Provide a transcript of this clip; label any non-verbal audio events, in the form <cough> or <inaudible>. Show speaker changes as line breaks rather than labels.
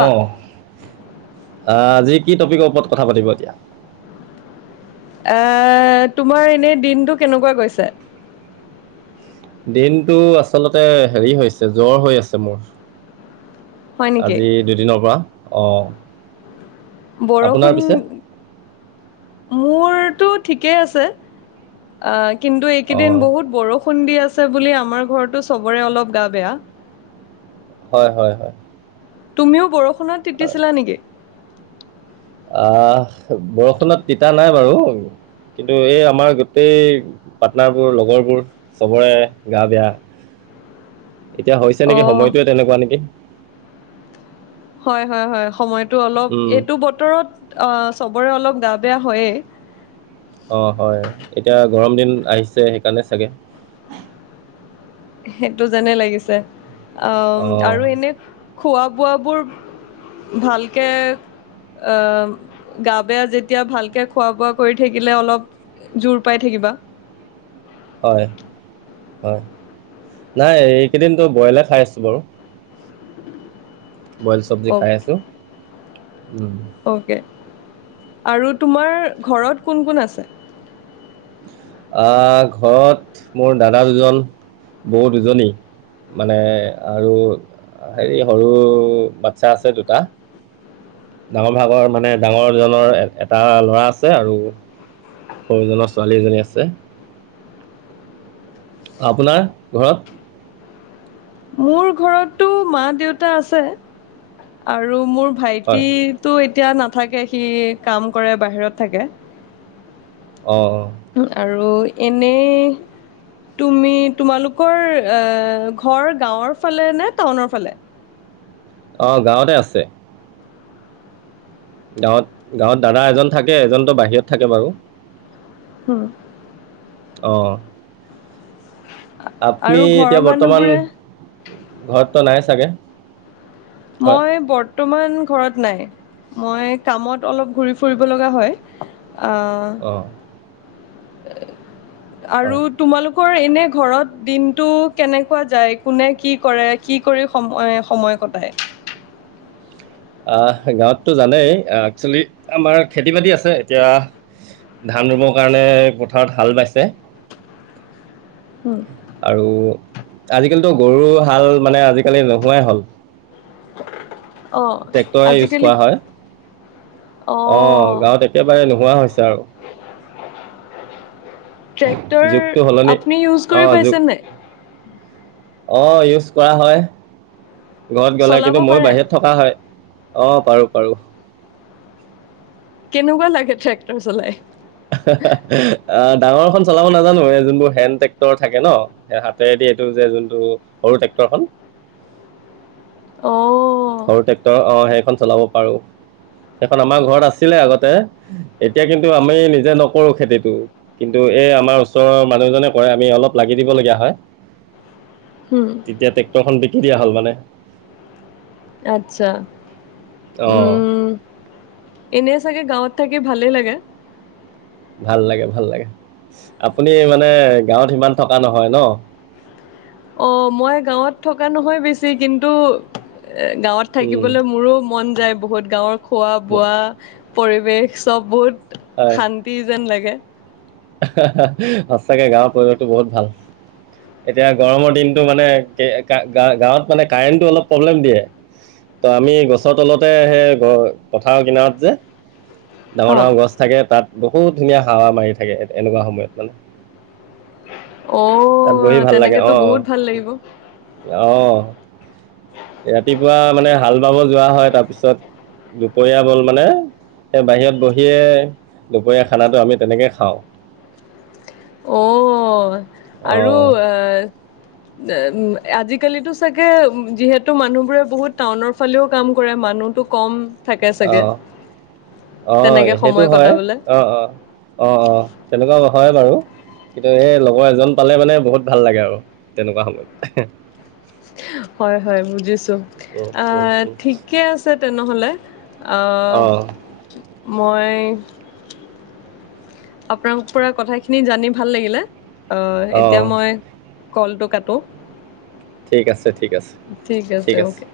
অ আঁ, আজি কি টপিকৰ ওপৰত কথা পাতিব এতিয়া?
এ--তোমাৰ এনেই দিনটো কেনেকুৱা গৈছে?
দিনটো আচলতে হেৰি হৈছে, জ্বৰ হৈ আছে মোৰ।
হয় নেকি
আজি দুদিনৰ পৰা। অঁ আপোনাৰ
বৰষুণ,
পিছে
মোৰ টো ঠিকেই আছে। অঁ কিন্তু এইকেইদিন
অঁ
বহুত বৰষুণ দি আছ্‌ আছে বুলি, আমাৰ ঘৰটো চবৰে অলপ গা বেয়া।
হ'য়, হ'য় হ'য়।
তুমিও বৰষুণত তিতিছিলা নেকি?
আহ, বৰষুণত তিতা নাই বাৰু। কিন্তু এই, আমাৰ গোটেই পাৰ্টনাৰবোৰ, লগৰবোৰ চবৰে গা বেয়া। এতিয়া হৈছে
অ
নেকি? সময়টোৱে তেনেকুৱা নেকি?
হেঁ, হ'য় হ'য় সময়টো অলপ,
উম,
এইটো বতৰত অঁ চবৰে অলপ গা বেয়া হ'য়ে।
অঁ হ'য়, এতিয়া গৰম দিন আহিছে সেইকাৰণে চাগে
সেইটো যেনে লাগিছে। আও
অঁ
আৰু এনে খোৱা- বোৱা বোৰ ভালকে অঁ, গা বেয়া যেতিয়া ভালকে খোৱা-বোৱা কৰি থাকিলে অলপ জোৰ পাই থাকি। কিবা
হ'য়। হ'য়, নাই, এইকেইদিনটো বইলে খাই আছো বাৰু। বইল চব্‌জি খাই আছো। উম
অ'কে আৰু তোমাৰ ঘৰত কোন কোন আছে?
আহ--ঘৰত মোৰ দাদা দুজন, বৌ দুজনী মানে, আৰু হেৰি সৰু বাচ্ছা আছে দুটা। ডাঙৰ ভাগৰ, মানে ডাঙৰজনৰ এটা ল'ৰা আছে আৰু সৰুজনৰ ছোৱালী এজনী আছে। আপোনাৰ ঘৰত
মোৰ ঘৰতটো মা দেউতা আছে আৰু মোৰ
হয়
ভাইতিটো এতিয়া নাথাকে। সি কাম কৰে, বাহিৰত থাকে।
অঁ অঁ
আৰু এনেই তুমি, তোমালোকৰ এ ঘৰ গাঁৱৰ ফালে নে টাউনৰ ফালে?
অঁ, গাঁৱতে আছে। গাঁৱত, গাঁৱত দাদা এজন থাকে, এজনটো বাহিৰত থাকে বাৰু।
হো
অ আপুনি
আৰু ঘৰৰ
এতিয়া বৰ্তমান
মানুহবোৰে
ঘৰতটো নাই চাগে? হয়
মই বৰ্তমান ঘৰত নাই। মই কামত অলপ ঘূৰি ফুৰিব লগা হয়
অঁ
আ আৰু
হয়
তোমালোকৰ এনে ঘৰত দিনটো কেনেকুৱা যায় কোনে কি কৰে কি কৰি সময় সময় কটায়?
আহ গাঁৱতটো জানেই একচেলি আমাৰ খেতি বাতি আছে এতিয়া ধান ৰুবৰ কাৰণে পথাৰত হাল বাইছে,
উম,
আৰু আজিকালিতো গৰু হাল মানে আজিকালি নোহোৱাই হল।
<unintelligible>
ট্ৰেক্টৰে ইউজ
আজিকালি
কৰা হয়। অ গাঁৱত একেবাৰে নোহোৱা হৈছে আৰু।
ট্ৰেক্টৰ
যুগটো সলনি
আপুনি ইউজ
অঁ
কৰি
যুগ
পাইছে নাই?
অঁ ইউজ কৰা হয় ঘৰত গ'লে
চলাব
কিন্তু মইয়ো
পাৰে?
বাহিৰত থকা হয় অঁ পাৰো পাৰো।
কেনেকুৱা লাগে ট্ৰেক্টৰ চলাই?
হাঃ, হাঃ, হাঃ আ ডাঙৰখন চলাব নাজানো এই যোনবোৰ হেণ্ড ট্ৰেক্টৰ থাকে ন, হাতেৰেদি এইটো যে যোনটো সৰু ট্ৰেক্টৰ টেক্টৰ খন
অ
সৰু ট্ৰেক্টৰ অহ সেইখন চলাব পাৰো। সেইখন আমাৰ ঘৰত আছিলে আগতে এতিয়া কিন্তু আমি নিজে নকৰো খেতিটো কিন্তু এই আমাৰ ওচৰৰ মানুহজনে কৰে আমি অলপ লাগি দিবলগীয়া হয়
হুম
তেতিয়া ট্ৰেক্টৰখন বিকি দিয়া হ'ল মানে।
আচ্ছা
অঁ
উম এনে চাগে গাঁৱত থাকি ভালেই লাগে?
ভাল লাগে ভাল লাগে আপুনি মানে গাঁৱত সিমান থকা নহয় ন <unintelligible>
অ মই গাঁৱত থকা নহয় বেছি কিন্তু গাঁৱত
উম,
থাকিবলৈ মোৰো মন যায় বহুত গাঁৱৰ খোৱা-
ম-
বোৱা পৰিৱেশ চব বহুত শান্তি যেন লাগে।
হা হা হা সঁচাকে গাঁৱৰ পৰিৱেশটো বহুত ভাল। এতিয়া গৰমৰ দিনটো মানে গাঁৱত মানে কাৰেণ্টটো অলপ প্ৰব্লেম দিয়ে, ত আমি গছৰ তলতে সেই পথাৰ কিনাৰত যে ডাঙৰ
অ'
ডাঙৰ গছ থাকে তাত বহুত ধুনীয়া হাৱা মাৰি থাকে এনেকুৱা সময়ত মানে। তাত বহি
অ'
ভাল লাগে
তেনেকেতো
অ
বহুত ভাল লাগিব
অ অ ৰাতিপুৱা মানে হাল বাব যোৱা হয় তাৰপিছত দুপৰীয়া ব'ল মানে বাহিৰত বহিয়ে দুপৰীয়া খানাটো আমি তেনেকে খাওঁ।
অ
অ
আৰু আহ উ আজিকালিতো চাগে যিহেতু মানুহবোৰে বহুত টাউনৰ ফালেও কাম কৰে মানুহটো কম থাকে
অ
চাগে।
অ
তেনেকে
সেইটো
সময়
হয়
কটাবলে
অ অ অ অ তেনেকুৱা হয় বাৰু কিন্তু এই লগৰ এজন পালে মানে বহুত ভাল লাগে আৰু তেনেকুৱা সময়ত।
হয় হয় বুজিছো
উম, উম,
আহ
উম।
ঠিকে আছে তেনেহ'লে অ মই আপোনাৰ পৰা কথাখিনি জানি ভাল লাগিলে আহ
অ
এতিয়া মই কলটো কাটো
ঠিক আছে ঠিক আছে
ঠিক আছে অকে।